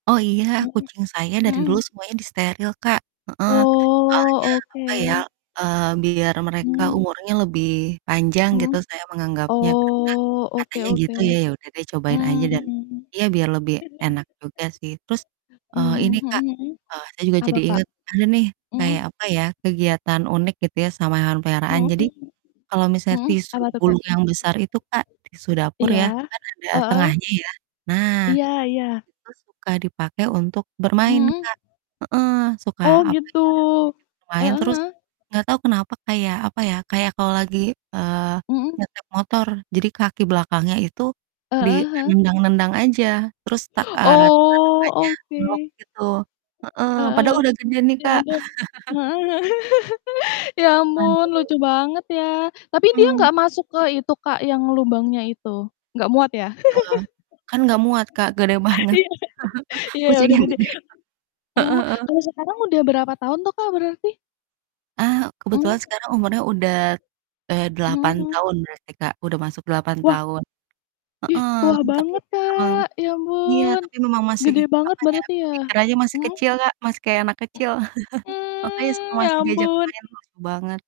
Oh iya, Mhm kucing saya dari dulu mhm. semuanya disteril Kak, heeh, soalnya Oh, oke. apa ya, eee, biar mereka Mmm. umurnya lebih panjang Mmm, gitu saya menganggapnya karena, oh oke katanya oke, gitu ya, ya udah deh cobain aja mmm. dan, iya biar lebih enak juga sih. Terus, eee, Mmm, ini mhm Kak, mhm, eee, saya juga apa jadi Kak? inget, ada nih, kayak Mmm. apa ya, kegiatan unik gitu ya sama hewan peliharaan, Mhm, jadi, kalau misalnya mhm, tisu apa tuh Kak? gulung yang besar itu Kak, tisu dapur Iya, ya, kan ada heeh. tengahnya ya nah, Iya iya. itu suka dipakai untuk bermain Mhm. Kak, heeh, suka Oh apa gitu, ya, diajak main heeh terus, heeh. nggak tahu kenapa kayak apa ya, kayak kalau lagi, eee, Mhm. nyetir motor, jadi kaki belakangnya itu, di, Heeh eee, heeh. nendang-nendang aja terus tak eee, tangan Oh, depannya oke. meluk gitu, heeh, Heeh, padahal udah gede nih ya Kak. ampun, heeh heeh. Ya ampun, lucu [unintelligible] banget ya, tapi dia Mmm. nggak masuk ke itu Kak, yang lubangnya itu nggak muat ya? Wah, kan nggak muat Kak, gede banget Iya iya udah kucingnya gede, gede Kak, mmm, heeh heeh. kalau sekarang udah berapa tahun tuh Kak, berarti? Ah, Mmm. kebetulan sekarang umurnya udah, eee, Mhm 8 mhm. tahun berarti Kak, udah masuk 8 Wah. tahun. Ih, Heeh, tua tapi banget, emang Kak, ya iya, ampun, tapi memang masih gede banget apa ya, berarti ya? pikirannya masih Hmm. kecil Kak, masih kayak anak M kecil, makanya suka mmm, ya masih diajak ampun. main. Wah, seru banget.